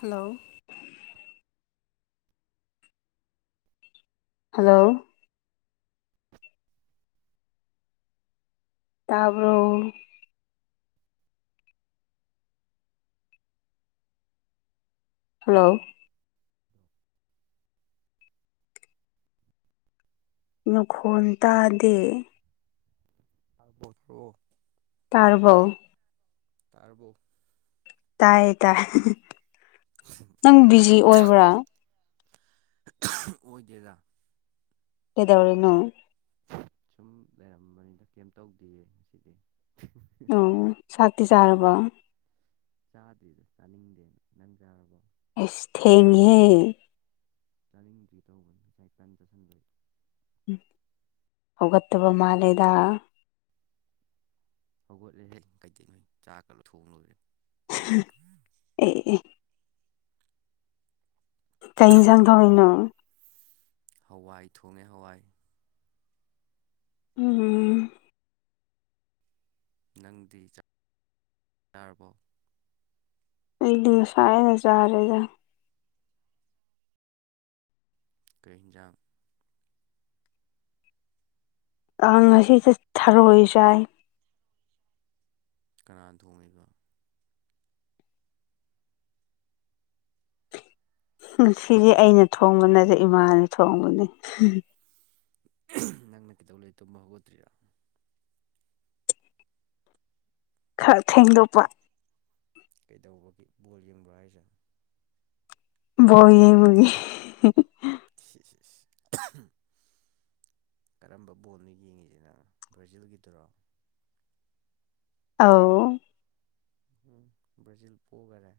hello hello ꯇꯥꯔꯕꯣ hello ꯅ ꯈꯣꯟ ꯇꯥꯗꯦ ꯊ꯭ꯔꯣ ꯇꯥꯔꯕꯣ ꯇꯥꯕꯨꯣ ꯇꯥꯏ ꯇꯥꯏ ꯅꯪ ꯕꯤꯖꯤ ꯑꯣꯏꯕ꯭ꯔꯥ ꯑꯣꯏꯒꯥ ꯀꯗꯧꯔꯦꯅ ꯁꯨꯝ ꯂꯩꯔꯝꯕꯅꯤꯅ ꯀꯩꯝ ꯇꯧꯗꯦꯌꯦ ꯉꯁꯤꯗꯤ ꯑꯣ ꯆꯥꯛꯇꯤ ꯆꯥꯔꯕꯣ ꯆꯥꯗ꯭ꯔꯤꯗ ꯆꯥꯅꯤꯡꯗꯦꯅ ꯅꯪ ꯆꯥꯔꯕꯣ ꯁ ꯊꯦꯡꯍꯦ ꯆꯥꯅꯤꯡꯗ꯭ꯔꯤ ꯇꯧꯕꯅꯤ ꯉꯁꯥꯏ ꯀꯟ ꯆꯥꯁꯤꯟꯗꯦ ꯍꯒꯠ ꯇꯕ ꯃꯥꯂꯗ ꯍꯧꯒꯠꯂꯦ ꯍꯌꯦꯡ ꯀꯩꯗ ꯅꯣꯏ ꯆꯥꯛꯀ ꯂꯨ ꯊꯣꯡ ꯂꯣꯏꯨꯔꯦ ꯑꯦ ꯀꯩ ꯏꯟꯁꯥꯡ ꯊꯣꯡꯅꯣ ꯍꯋꯥꯏ ꯊꯣꯡꯉꯦ ꯍꯋꯥꯏ ꯎ ꯅꯪꯗꯤ ꯌꯥꯔꯕꯣ ꯏꯗꯤꯁꯥꯑ ꯅꯖꯥꯔꯦꯗ ꯀꯍꯤꯖꯥꯡ ꯑ ꯉꯁꯤ ꯆ ꯊꯥꯔ ꯍꯁꯥꯏ ꯀꯅꯥ ꯊꯣꯡꯉꯃꯤꯕ ꯁꯤꯁꯦ ꯑꯩꯅ ꯊꯣꯡꯕ ꯅꯠꯇ꯭ꯔꯦ ꯏꯃꯥꯅ ꯊꯣꯡꯕꯅꯤ ꯅꯪꯅ ꯀꯩꯇꯧ ꯂꯩ ꯇꯨꯝꯝꯕ ꯍꯧꯒꯠꯇ꯭ꯔꯤꯔꯥ ꯈꯔ ꯊꯦꯡꯗꯣꯛꯄ ꯀꯩꯗꯧꯕꯒꯤ ꯕꯣꯜ ꯌꯦꯡꯕ ꯍꯥꯏꯁꯦ ꯕꯕꯨꯒꯤꯦ [inaudible] ꯀꯔꯝꯕ ꯕꯣꯜꯅꯣ ꯌꯦꯡꯉꯤꯁꯤꯅ ꯕ꯭ꯔꯥꯖꯤꯜꯒꯤꯗꯨꯔꯣ ꯑ ꯎ ꯕ꯭ꯔꯥꯖꯤꯜ ꯄꯣꯛꯈꯔꯦ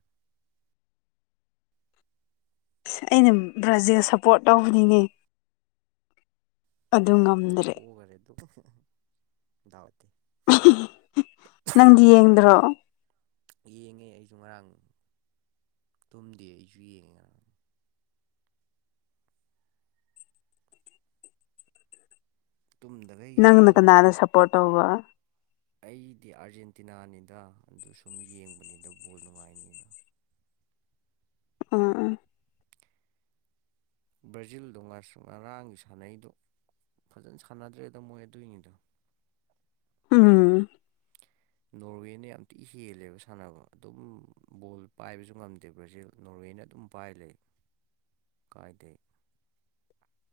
ꯑꯩꯅ ꯕ꯭ꯔꯖꯦꯜ ꯁꯞꯄꯣꯔꯠ ꯇꯧꯅꯤꯡꯉ ꯀꯣ ꯈꯔꯦ ꯇ ꯅꯪꯗꯤ ꯌꯦꯡꯗ꯭ꯔꯣ ꯌꯦꯡꯉꯦ ꯑꯩꯁꯨ ꯉꯔꯥꯡ ꯇꯨꯝꯗꯦ ꯑꯩꯁꯨ ꯌꯦꯡꯉꯦ ꯇꯨꯝꯗꯒ ꯅꯪ ꯌꯦꯡꯉꯒ ꯅꯔ ꯁꯄꯣꯎꯕ ꯑꯩꯗꯤ ꯑꯥꯔꯖꯦꯟꯇꯤꯅꯥꯅꯤꯗ ꯑꯗꯨ ꯁꯨꯝ ꯌꯦꯡꯕꯅꯤꯗ ꯕꯣꯜ ꯅꯨꯡꯉꯥꯏꯅꯤꯉꯤꯅ [inaudible] ꯑꯥ ꯑ ꯕ꯭ꯔꯥꯖꯤꯜꯗꯣ ꯉꯔꯥꯡꯒꯤ ꯁꯥꯟꯅꯩꯗꯨꯣ ꯐꯖꯅ ꯁꯥꯟꯅꯗ꯭ꯔꯦꯗꯣ ꯃꯣꯏ ꯑꯗꯨꯏꯅꯤꯗꯣ ꯎꯝ ꯅꯣꯔꯋꯦꯅ ꯌꯥꯝꯤꯛ ꯍꯦꯜꯂꯦꯕ ꯁꯥꯟꯅꯕ ꯑꯗꯨꯝ ꯕꯣꯜ ꯄꯥꯏꯕꯁꯨ ꯉꯝꯗꯦꯕ꯭ꯔ ꯅꯣꯔꯋꯦꯅ ꯑꯗꯨꯝ ꯄꯥꯏ ꯂꯩ ꯀꯥꯏꯗꯦ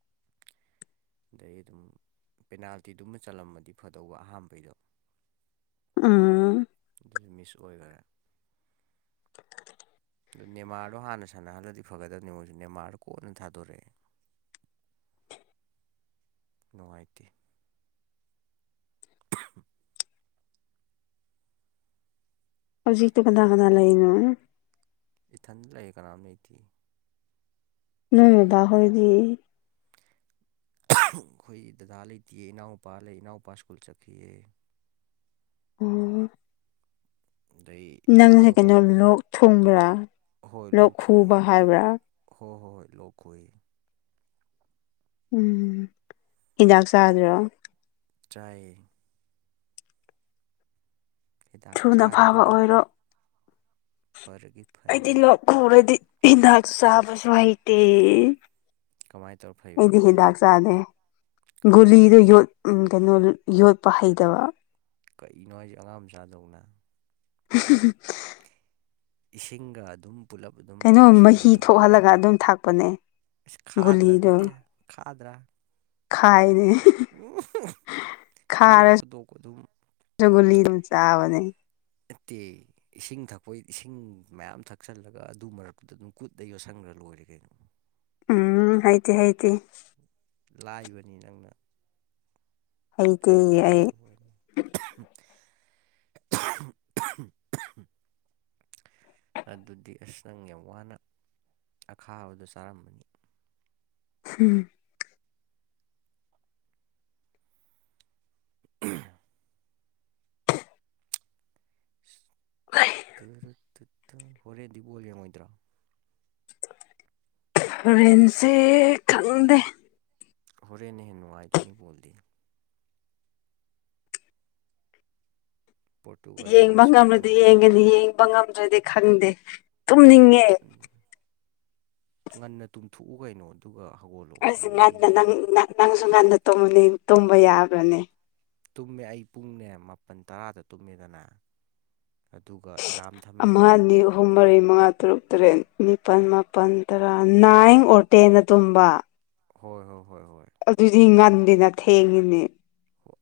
[inaudible] ꯑꯗꯩ ꯑꯗꯨꯝ ꯄꯦꯅꯥꯜꯇꯤꯗꯨꯃ ꯆꯜꯂꯝꯃꯗꯤ ꯐꯗꯧꯕ ꯑꯍꯝꯕꯩꯗꯣ ꯎꯝ ꯑꯗꯨꯁꯨ ꯃꯤꯁ ꯑꯣꯏꯈꯔꯦ ꯑꯗꯨ ꯅꯦꯃꯥꯔꯗꯣ ꯍꯥꯟꯅ ꯁꯥꯟꯅꯍꯜꯂꯗꯤ ꯐꯒꯗꯕꯅꯤ ꯃꯣꯏꯁꯨ ꯅꯦꯃꯥꯔꯗ ꯀꯣꯟꯠꯅ ꯊꯥꯗꯣꯔꯛꯑꯦ [unintelligible] ꯅꯨꯡꯉꯥꯏꯇꯦ ꯍꯧꯖꯤꯛꯇ ꯀꯅꯥ ꯀꯅꯥ ꯂꯩꯅꯣ ꯏꯊꯟ ꯂꯩꯦ ꯀꯅꯥꯝ ꯂꯩꯇꯦ ꯅꯪꯃꯤꯗꯥ ꯍꯣꯏꯗꯤ ꯑꯩꯈꯣꯏ ꯗꯗꯥ ꯂꯩꯇꯦꯑ ꯏꯅꯥꯎꯅꯨꯄꯥ ꯂꯩ ꯏꯅꯥꯎꯄꯥ ꯁ꯭ꯀꯨꯜ ꯆꯠꯈꯤꯑ ꯑꯣ ꯑꯗꯩ ꯅꯪꯁꯦ ꯏꯃꯥꯒꯕ ꯀꯩꯅꯣ ꯂꯣꯛ ꯊꯨꯡꯕ꯭ꯔꯥ ꯂꯣꯛ ꯈꯨꯕ ꯍꯥꯏꯕ꯭ꯔꯥ ꯂꯣꯛꯈꯣꯏ ꯎꯝ ꯍꯤꯗꯥꯛ ꯆꯥꯗ꯭ꯔꯣ ꯆꯥꯏ ꯍꯤꯗꯥꯛ ꯊꯨꯅ ꯐꯥꯕ ꯆꯥꯔꯤꯕꯅꯤ ꯑꯣꯏꯔꯣ ꯐꯔꯒꯦ ꯑꯩꯗꯤ ꯐꯔꯒꯦ ꯂꯣꯛꯈꯔꯗꯤ ꯍꯤꯗꯥꯛꯁꯨ ꯆꯥꯕꯁꯨ ꯍꯩꯇꯦ ꯀꯃꯥꯏꯅ ꯇꯧꯔ ꯐꯩꯕ ꯑꯩꯗꯤ ꯑꯗꯨꯗꯤ ꯍ ꯗꯒ ꯆꯗꯦ ꯀꯃꯥꯏꯅ ꯇꯧꯔ ꯨꯂꯤꯗ ꯐꯩ ꯌ ꯀꯩꯅꯣ ꯌꯣꯠꯄ ꯍꯩꯇꯕ ꯀꯔꯤꯅꯣ ꯍꯥꯏꯁꯦ ꯑꯉꯥꯡ ꯃꯆꯥꯗꯧꯅ [unintelligible] ꯏꯁꯤꯡꯒ ꯑꯗꯨꯝ ꯄꯨꯂꯞ ꯑꯗꯨꯝ ꯀꯩꯅꯣ ꯌꯣꯠꯁꯟꯒꯦ ꯃꯍꯤ ꯇꯧꯕꯗꯨꯕꯨ ꯊꯣꯛꯍꯜꯂꯒ ꯑꯗꯨꯝ ꯊꯥꯛꯄꯅꯦ ꯑꯁ ꯈꯥꯗ꯭ꯔꯥ ꯒꯨꯂꯤꯗꯣ ꯑꯗꯨꯗꯤ ꯈꯥꯗ꯭ꯔꯥ ꯈꯥꯏꯅꯦ ꯎꯝ ꯌꯣꯠ ꯐꯨꯗꯣꯛꯄ ꯑꯗꯨꯝ ꯈꯥꯔꯁꯨꯒꯨꯂꯤ ꯑꯗꯨꯝ ꯆꯥꯕꯅꯦ ꯅꯠꯇꯦ ꯏꯁꯤꯡ ꯊꯛꯄ ꯏꯁꯤꯡ ꯃꯌꯥꯝ ꯊꯛꯆꯜꯂꯒ ꯑꯗꯨ ꯃꯔꯛꯇꯨꯗ ꯑꯗꯨꯝ ꯀꯨꯠꯇ ꯌꯣꯠꯁꯪꯉ ꯎꯝ ꯍꯥꯏꯥꯏꯇ ꯍꯥꯏꯥꯏꯇ ꯂꯥꯏꯕꯅꯤ ꯅꯪꯅ ꯍꯩꯇꯦ ꯍꯥꯏꯇꯦꯅ ꯑꯩ ꯇꯧꯕꯅꯦ [unintelligible] ꯑꯗꯨꯗꯤ ꯑꯁ ꯅꯪ ꯌꯥꯝ ꯋꯥꯅ ꯑꯈꯥꯕꯗ ꯆꯥꯔꯝꯕꯅꯤ ꯎꯝ [unintelligible] ꯍꯣꯔꯦꯗꯤꯕꯣꯜ ꯌꯥ ꯃꯣꯏꯗ꯭ꯔꯥ ꯐ꯭ꯔꯦꯟꯁꯦ ꯈꯪꯗꯦ ꯍꯣꯔꯦꯟꯅꯦꯍꯦ ꯅꯨꯡꯉꯥꯏꯗꯣꯏꯅꯦꯕꯣꯜꯗꯤ ꯄꯣꯔꯇꯨꯒꯜꯒ ꯌꯦꯡꯕ ꯉꯝꯂꯗꯤ ꯏꯁꯄꯦꯟꯒ ꯌꯦꯡꯒꯅꯤ ꯌꯦꯡꯕ ꯉꯝꯗ꯭ꯔꯗꯤ ꯈꯪꯗꯦ ꯇꯨꯝꯅꯤꯡꯉꯦ ꯉꯟꯅ ꯇꯨꯝꯊꯣꯛꯎ ꯀꯩꯅꯣ ꯑꯗꯨꯒ ꯑꯩꯁꯨ ꯍꯧꯒꯠꯂꯛꯑꯣ ꯉꯟꯅ ꯍꯧꯒꯠꯂ ꯌꯦꯡꯉꯣ ꯅ ꯅꯪꯁꯨ ꯉꯟꯅ ꯇꯨꯝꯕ ꯌꯥꯕ꯭ꯔꯅꯦ ꯇꯨꯝꯃꯦ ꯑꯩ ꯄꯨꯡꯅꯦ ꯃꯥꯄꯜ ꯇꯔꯥꯗ ꯇꯨꯝꯃꯦꯗꯅ ꯑꯗꯨꯒ ꯑꯦꯂꯥꯔꯝ ꯑꯃ ꯊꯝꯃꯦꯗꯅ ꯑꯅꯤ ꯑꯍꯨꯝ ꯃꯔꯤ ꯃꯉꯥ ꯇꯔꯨꯛ ꯇꯔꯦꯠ ꯅꯤꯄꯥꯜ ꯃꯥꯄꯜ ꯇꯔꯥ ꯅꯥꯏꯟ ꯑꯣꯔ ꯇꯦꯟ ꯇꯨꯝꯕ ꯍꯣꯏ ꯍꯣꯏ ꯍꯣꯏ ꯍꯣꯏ ꯑꯗꯨꯗꯤ ꯉꯟꯗꯦꯅ ꯊꯦꯡꯉꯤꯅꯦ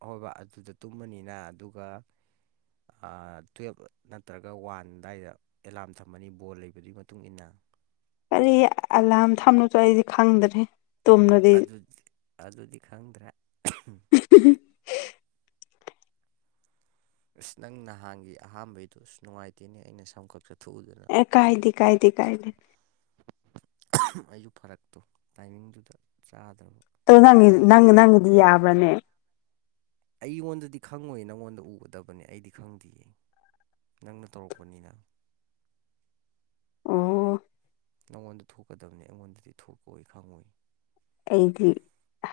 ꯍꯣꯏ ꯑꯗꯨꯗ ꯇꯨꯝꯃꯅꯤꯅ ꯑꯗꯨꯒ ꯇꯨꯋꯜꯞ ꯅꯠꯇ꯭ꯔꯒ ꯋꯥꯟ ꯑꯗꯨꯗꯥꯋꯥꯏꯗ ꯑꯦꯂꯥꯝ ꯊꯝꯃꯅꯤ ꯕꯣꯜ ꯂꯩꯕꯗꯨꯒꯤ ꯃꯇꯨꯡ ꯏ ꯃꯇꯨꯡꯏꯟꯅ ꯀꯔꯤ ꯑꯂꯥꯝ ꯊꯝꯂꯨꯗꯣ ꯑꯩꯁꯦ ꯈꯪꯗ꯭ꯔꯦ ꯇꯨꯝꯂꯗꯤ ꯑꯗꯨꯗꯤ ꯈꯪꯗ꯭ꯔꯦ ꯑꯁ ꯅꯪ ꯅꯍꯥꯟꯒꯤ ꯑꯍꯥꯝꯕꯩꯗꯣ ꯅꯨꯡꯉꯥꯏꯇꯦꯅꯦ ꯑꯩꯅ ꯁꯝ ꯆꯠꯊꯣꯛꯎꯗꯅ ꯑꯦ ꯀꯥꯏꯗꯤ ꯀꯥꯏꯗꯤ ꯀꯥꯏ ꯂꯩ ꯑꯩꯁꯨ ꯐꯔꯛꯇꯣ ꯇꯥꯏꯃꯤꯡꯗꯨꯗ ꯆꯥꯗ ꯑꯣ ꯅꯪ ꯅꯪ ꯅꯪꯗꯤ ꯌꯥꯕ꯭ꯔꯅꯦ ꯑꯩꯉꯣꯟꯗꯗꯤ ꯈꯪꯉꯣꯏ ꯅꯪꯉꯣꯟꯗ ꯎꯒꯗꯕꯅꯦ ꯑꯩꯗꯤ ꯈꯪꯗꯦꯌꯦ ꯅꯪꯅ ꯇꯧꯔꯛꯄꯅꯤꯅ [unintelligible] ꯅꯪꯉꯣꯟꯗ ꯊꯣꯛꯀꯗꯕꯅꯤ ꯑꯩꯉꯣꯟꯗꯗꯤ ꯊꯣꯛꯀꯑꯣꯏ ꯈꯪꯉꯏ ꯑꯩꯗꯤ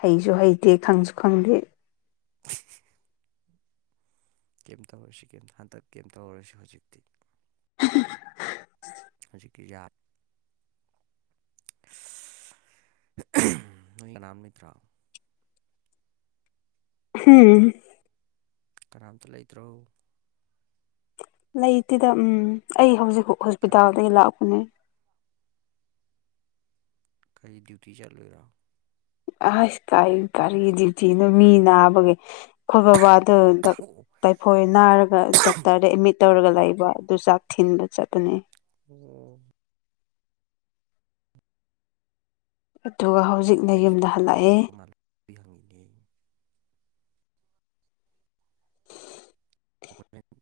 ꯍꯩꯁꯨ ꯍꯩꯇꯦ ꯈꯪꯁꯨ ꯈꯪꯗꯦ ꯀꯦꯝ ꯇꯧꯔꯁꯤ ꯍꯟꯗꯛ ꯀꯦꯝ ꯇꯧꯔꯨꯔꯁꯤ ꯍꯧꯖꯤꯛꯇꯤ ꯍꯧꯖꯤꯛꯀꯤ ꯌꯥꯠ ꯏ ꯅꯃꯤꯠ ꯔꯥ ꯍꯝ ꯀꯅꯥꯝꯇ ꯂꯩꯇ꯭ꯔꯣ ꯂꯩꯇꯦꯗ ꯎꯝ ꯑꯩ ꯍꯧꯖꯤꯛ ꯍꯣꯁꯄꯤꯇꯥꯜꯗꯒꯤ ꯂꯥꯛꯄꯅꯦ ꯀꯩ ꯗ꯭ꯌꯨꯇꯤ ꯆꯠꯂꯣꯏꯔꯥ ꯑꯁ ꯀꯥꯏ ꯀꯔꯤ ꯗꯇꯤꯅꯣ ꯃꯤ ꯅꯥꯕꯒꯤꯦ ꯑꯩꯈꯣꯏ ꯕꯕꯥꯗꯨ ꯑꯣ ꯇꯥꯏꯐꯣꯏ ꯅꯥꯔꯒ ꯗꯣꯛꯇꯔꯗ ꯑꯦꯃꯤꯠ ꯇꯧꯔꯒ ꯂꯩꯕ ꯑꯗꯨ ꯆꯥꯛ ꯊꯤꯟꯕ ꯆꯠꯄꯅꯤ ꯎꯝ ꯑꯗꯨꯒ ꯍꯧꯖꯤꯛꯅ ꯑꯩ ꯌꯨꯝꯗ ꯍꯜꯂꯛꯑꯦ ꯍꯪ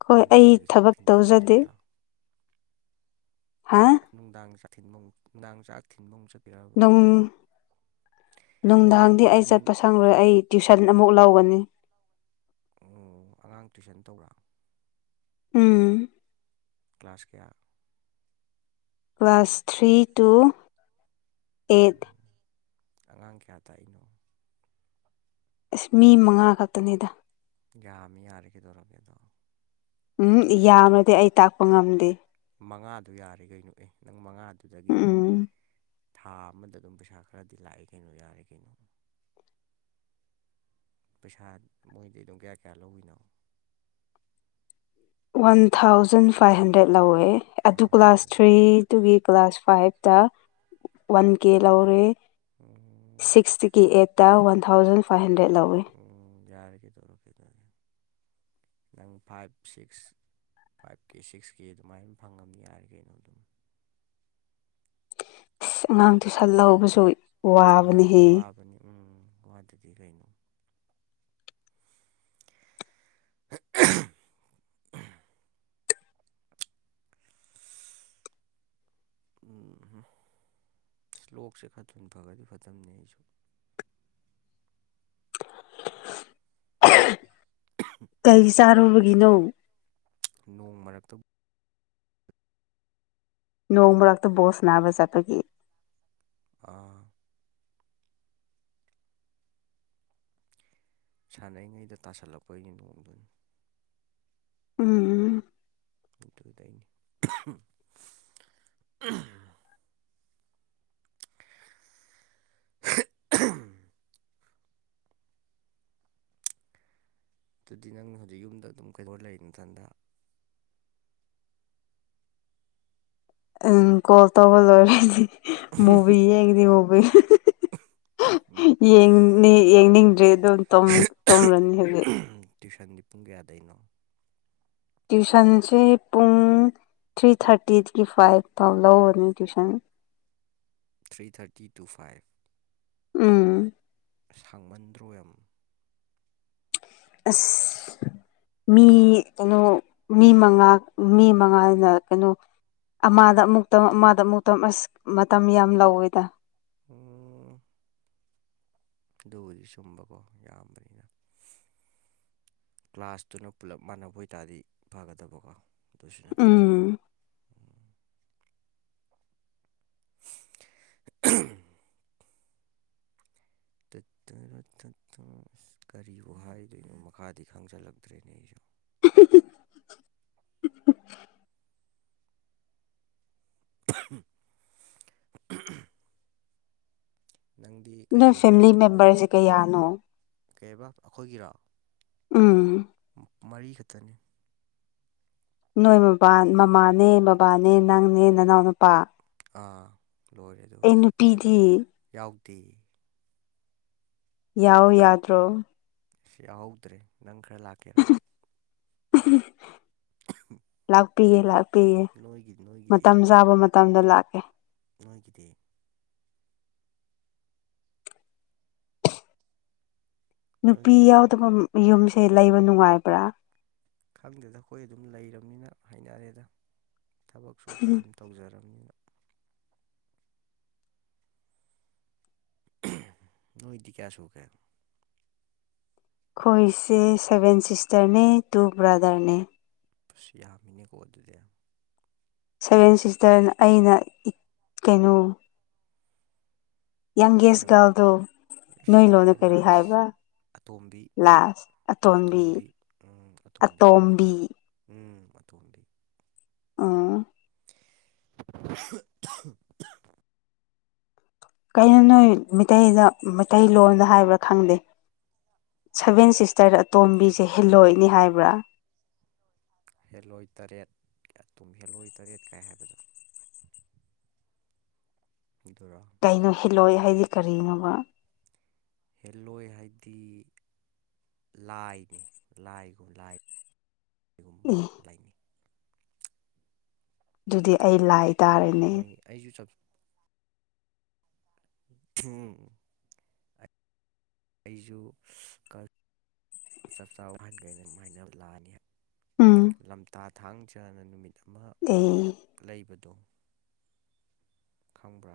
ꯍꯣꯏ ꯑꯩ ꯅꯨꯡꯗꯥꯡꯒꯤ ꯊꯕꯛ ꯊꯤꯟꯕ ꯇꯧꯖꯗꯦ ꯆꯠꯇꯣꯏꯔꯥ ꯍꯥ ꯊꯤꯟꯕꯨ ꯡ ꯆꯥꯛ ꯊꯤꯟꯕ ꯑꯃꯨꯛ ꯆꯠ ꯅꯨꯡ ꯍꯣꯔꯦꯟ ꯅꯨꯡꯗꯥꯡꯗꯤ ꯑꯩ ꯏꯚꯤꯅꯤꯡ ꯆꯠꯄ ꯁꯪꯪꯂꯣꯏ ꯑꯩ ꯇ꯭ꯋꯨꯤꯁꯟ ꯑꯃꯨꯛ ꯂꯧꯒꯅꯤ ꯑꯣ ꯑꯉꯥꯡ ꯇꯨꯏꯁꯟ ꯇꯧꯕ꯭ꯔꯥ ꯎꯝ ꯀ꯭ꯂꯥꯁ ꯀꯌꯥ ꯀ꯭ꯂꯥꯁ ꯊ꯭ꯔꯤ ꯇꯨ ꯑꯩꯠ ꯑꯉꯥꯡ ꯀꯌꯥ ꯇꯥꯛꯏꯅꯣ ꯑꯁ ꯃꯤ ꯃꯉꯥ ꯈꯛꯇꯅꯤꯗ ꯌꯥꯒꯃꯤ ꯌꯥꯔꯈꯤꯗꯧꯔꯛꯒꯦꯗꯣ ꯎꯝ ꯌꯥꯝꯃꯗꯤ ꯑꯩ ꯇꯥꯛꯄ ꯉꯝꯗꯦ ꯃꯉꯥꯗꯨ ꯌꯥꯔꯦ ꯀꯩꯅꯣ ꯑꯦ ꯅꯪ ꯃꯉꯥꯗꯨꯗꯒꯤ ꯅꯪ ꯎꯝ ꯊꯥ ꯑꯃꯗ ꯑꯗꯨꯝ ꯄꯩꯁꯥ ꯈꯔꯗꯤ ꯂꯥꯛꯑꯦ ꯀꯩꯅꯣ ꯌꯥꯔꯦ ꯀꯩꯅꯣ ꯄꯩꯁꯥ ꯃꯣꯏꯗꯤ ꯑꯗꯨꯝ ꯀꯌꯥ ꯀꯌꯥ ꯂꯧꯏꯅꯣ ꯋꯥꯟ ꯊꯥꯎꯖꯟ ꯐꯥꯏꯚ ꯍꯟꯗ꯭ꯔꯦꯗ ꯂꯧꯋꯦ ꯑꯗꯨ ꯀ꯭ꯂꯥꯁ ꯊ꯭ꯔꯤꯗꯨꯒꯤ ꯀ꯭ꯂꯥꯁ ꯐꯥꯏꯚꯇ ꯋꯥꯟ ꯀꯦ ꯂꯧꯔꯦ ꯎꯝ ꯁꯤꯛꯁꯀꯤ ꯑꯩꯠ ꯇ ꯋꯥꯟ ꯊꯥꯎꯖꯟ ꯐꯥꯏꯚ ꯍꯟꯗ꯭ꯔꯦꯗ ꯂꯧꯋꯏ ꯌꯥꯔꯒꯦ ꯇꯧꯔ ꯀꯦ ꯅꯪ ꯐꯥꯏꯚ ꯁꯤꯛꯁ ꯐꯥꯏꯚ ꯀꯦ ꯁꯤꯛꯁ ꯀꯦ ꯑꯗꯨꯃꯥꯏꯅ ꯐꯪꯉꯝ ꯌꯥꯔ ꯀꯩꯅꯣ ꯑꯗꯨꯝ ꯑ ꯑꯉꯥꯡꯗꯨ ꯁꯠ ꯂꯧꯕꯁꯨ ꯎꯏ ꯋꯥꯗꯤꯤ ꯋꯥꯕꯅꯤ ꯎꯝ ꯋꯥꯗꯗꯤ ꯀꯩꯅꯣ [unintelligible] [inaudible] ꯏꯁ꯭ꯂꯣꯛꯁꯦ ꯈ ꯊꯅ ꯐꯔꯗꯤ ꯐꯠꯇꯕꯅꯦ ꯑꯩꯁꯨ ꯕꯤꯅꯧ [inaudible] ꯅꯣꯡ ꯃꯔꯛꯇ ꯅꯣꯡ ꯃꯔ ꯃꯔꯛꯇ ꯕꯣꯁ ꯅꯥꯕ ꯆꯠꯄꯒꯤ ꯑ [unintelligible] [inaudible] ꯁꯥꯟꯅꯔꯤꯉꯩꯗ ꯇꯥꯁꯜꯂꯛꯄꯩꯅꯤ ꯅꯣꯡꯗꯨꯅꯤ ꯎꯝ ꯎꯝ [unintelligible] [inaudible] ꯇ [unintelligible] [inaudible] ꯑꯗꯨꯗꯤ ꯅꯪꯅ ꯍꯧꯖꯤꯛ ꯌꯨꯝꯗ ꯑꯗꯨꯝ ꯀꯩꯗꯧꯔ ꯂꯩ ꯊꯟꯗ ꯎꯝ ꯀꯣꯜ ꯇꯧꯕ ꯂꯣꯏꯔꯗꯤ ꯃꯨꯕꯤꯤ ꯌꯦꯡꯗꯤ ꯃꯨꯚꯤ ꯌꯦꯡ ꯌꯦꯡꯅꯤꯡ ꯑꯗꯨꯦ ꯑꯗꯨꯣ ꯇꯝ ꯇꯝꯕ꯭ꯔꯅꯤ ꯍꯦꯕꯦ ꯇ꯭ꯋꯏꯁꯟꯗꯤ ꯄꯨꯡ ꯀꯌꯥꯗꯩꯅꯣ ꯇ꯭ꯌꯨꯁꯟꯁꯦ ꯄꯨꯡ [inaudible] ꯊ꯭ꯔꯤ ꯊꯥꯔꯇꯤꯗꯒꯤ ꯐꯥꯏꯚ ꯐꯥꯎ ꯂꯧꯔꯅꯤ tuition three thirty two five ꯎꯝ ꯁꯥꯡꯃꯟꯗ꯭ꯔꯣꯏ ꯌꯥꯝꯝ ꯑꯁ ꯃꯤ ꯀꯩꯅꯣ ꯃꯤ ꯃꯉꯥ ꯃꯤ ꯃꯉꯥꯅ ꯀꯩꯅꯣ ꯑꯃꯗ ꯑꯃꯨꯛ ꯇ ꯑꯃꯗ ꯑꯃꯨꯛ ꯇꯪ ꯑꯁ ꯃꯇꯝ ꯌꯥꯝ ꯂꯧꯋꯦꯗ ꯎ [unintelligible] [inaudible] ꯑꯗꯨꯕꯨꯗꯤ ꯁꯨꯝꯕꯀꯣ ꯌꯥꯝꯌꯥꯝꯕꯅꯤꯅ ꯀ꯭ꯂꯥꯁꯇꯨꯅ ꯄꯨꯜꯂꯞ ꯃꯥꯟꯅꯕ ꯑꯣꯏ ꯇꯥꯔꯗꯤ ꯐꯒꯗꯕꯀꯣ ꯗꯨꯁꯅꯠꯇꯕ ꯎꯝ ꯇ ꯀꯔꯤꯕꯨ ꯍꯥꯏꯗꯣꯏꯅꯣ ꯃꯈꯥꯗꯤ ꯈꯪꯖꯤꯜꯂꯛꯇ꯭ꯔꯦꯅꯦ ꯑꯩꯁꯨ [unintelligible] [inaudible] [unintelligible] [inaudible] ꯅꯪꯗꯤ ꯅꯣꯏ ꯀꯩꯀꯩ ꯐꯦꯃꯤꯂꯤ ꯃꯦꯝꯕꯔꯁꯦ ꯀꯌꯥꯅꯣ ꯀꯩꯔꯕ ꯑꯩꯈꯣꯏꯒꯤꯔꯥ ꯑꯥ [unintelligible] [inaudible] ꯃꯔꯤꯈꯛꯇꯅꯤ ꯅꯣꯏ ꯃꯕꯥ ꯃꯃꯥꯅꯦ ꯕꯕꯥꯅꯦ ꯅꯪꯅꯦ ꯅꯅꯥꯎ ꯅꯨꯄꯥ ꯑꯥ ꯂꯣꯏꯔꯦ ꯑꯗꯨ ꯅꯨꯄꯤꯗꯤ ꯌꯥꯎꯗꯦ ꯌꯥꯎ ꯌꯥꯗ꯭ꯔꯣ ꯁꯤ ꯌꯥꯎꯍꯧꯗ꯭ꯔꯦ ꯅꯪ ꯈꯔ ꯂꯥꯛꯀꯦꯔꯣ ꯂꯥꯛꯄꯤꯒ ꯂꯥꯛꯄꯤ ꯄꯤꯌꯦ ꯅꯣꯏꯒꯤ ꯃꯇꯝ ꯆꯥꯕ ꯃꯇꯝꯗ ꯂꯥꯛꯀꯦ ꯅꯒꯤꯗꯤ ꯅꯨꯄꯤ ꯅꯣꯏꯒꯤꯗꯤ ꯌꯥꯎꯗꯕ ꯌꯨꯝꯁꯦ ꯂꯩꯕ ꯅꯨꯡꯉꯥꯏꯕ꯭ꯔꯥ ꯈꯪꯗꯦꯗ ꯑꯩꯈꯣꯏ ꯑꯗꯨꯝ ꯂꯩꯔꯕꯅꯤꯅ ꯍꯥꯏꯅꯔꯦꯗ ꯊꯕꯛꯁꯨ ꯑꯩꯈꯣꯏ ꯑꯗꯨꯝ ꯇꯧꯖꯔꯝꯅꯤꯅ ꯅ ꯏꯗꯤ ꯀꯌꯥ ꯁꯨ ꯀꯦ ꯑꯩꯈꯣꯏꯁꯦ ꯁꯚꯦꯟ ꯁꯤꯁꯇꯔꯅꯦ ꯇꯨ ꯕ꯭ꯔꯥꯗꯔꯅꯦ ꯑꯁ ꯌꯥꯝꯃꯤꯅꯦꯀꯣ ꯑꯗꯨꯗꯤ ꯁꯚꯦꯟ ꯁꯤꯁꯇꯔꯅ ꯑꯩꯅ ꯀꯩꯅꯣ ꯌꯥꯪꯒꯦꯁ ꯅꯣꯏꯅ ꯒꯥꯔꯜꯗꯣ ꯏꯁ ꯅꯣꯏ ꯅꯪ ꯂꯣꯅ ꯈ꯭ꯋꯥꯏ ꯀꯔꯤ ꯂꯥꯁ ꯍꯥꯏꯕ ꯑꯇꯣꯝꯕꯤ ꯂꯥꯁ ꯑꯇꯣꯟꯕꯤ ꯑꯇꯣꯝꯕꯤ ꯎꯝ ꯑꯇꯣꯝꯕꯤ ꯎꯝ ꯃꯊꯗꯤ ꯑꯥ [inaudible] ꯀꯥꯏꯅ ꯃꯤꯇꯩꯩꯗ ꯃꯩꯇꯩꯂꯣꯟꯗ ꯍꯥꯏꯕ꯭ꯔꯥ ꯈꯪꯗꯦ ꯁꯚꯦꯟ ꯁꯤꯛꯁ ꯆꯩꯔꯠ ꯀꯩ ꯑꯇꯣꯝꯕꯤꯁꯦ ꯍꯤꯜꯂꯣꯏꯅꯤ ꯍꯥꯏꯕ꯭ꯔꯥ ꯍꯦꯜꯂꯣꯏ ꯇꯔꯦꯠ ꯑꯗꯨꯨꯝ ꯍꯦꯜꯂꯣꯏ ꯇꯔꯦꯠ ꯀꯥꯏ ꯍꯥꯏꯕꯗꯣ ꯔꯥ ꯀꯩꯅꯣ ꯍꯤꯜꯂꯣꯏ ꯍꯥꯏꯗꯤ ꯀꯔꯤꯅꯣꯕ ꯍꯦꯜꯂꯣꯏ ꯍꯥꯏꯗꯤ ꯂꯥꯏꯅꯤ ꯂꯥꯏꯒꯨꯝ ꯂꯥꯏ ꯎꯝ ꯑꯗꯨꯗꯤ ꯑꯩ ꯂꯥꯏ ꯇꯥꯔꯦꯅꯦ ꯃꯣꯏ ꯑꯩꯁꯨ ꯊꯝ ꯑꯩꯁꯨ ꯆꯞ ꯆꯥꯕ ꯋꯥꯍꯟꯈꯦꯅ ꯑꯗꯨꯃꯥꯏꯅ ꯂꯥꯛꯑꯅꯤ ꯎꯝ ꯂꯝꯇꯥ ꯊꯥꯡ ꯆꯥꯅ ꯅꯨꯃꯤꯠ ꯑꯃ ꯑꯩ ꯂꯩꯕꯗꯣ ꯈꯕ꯭ꯔꯥ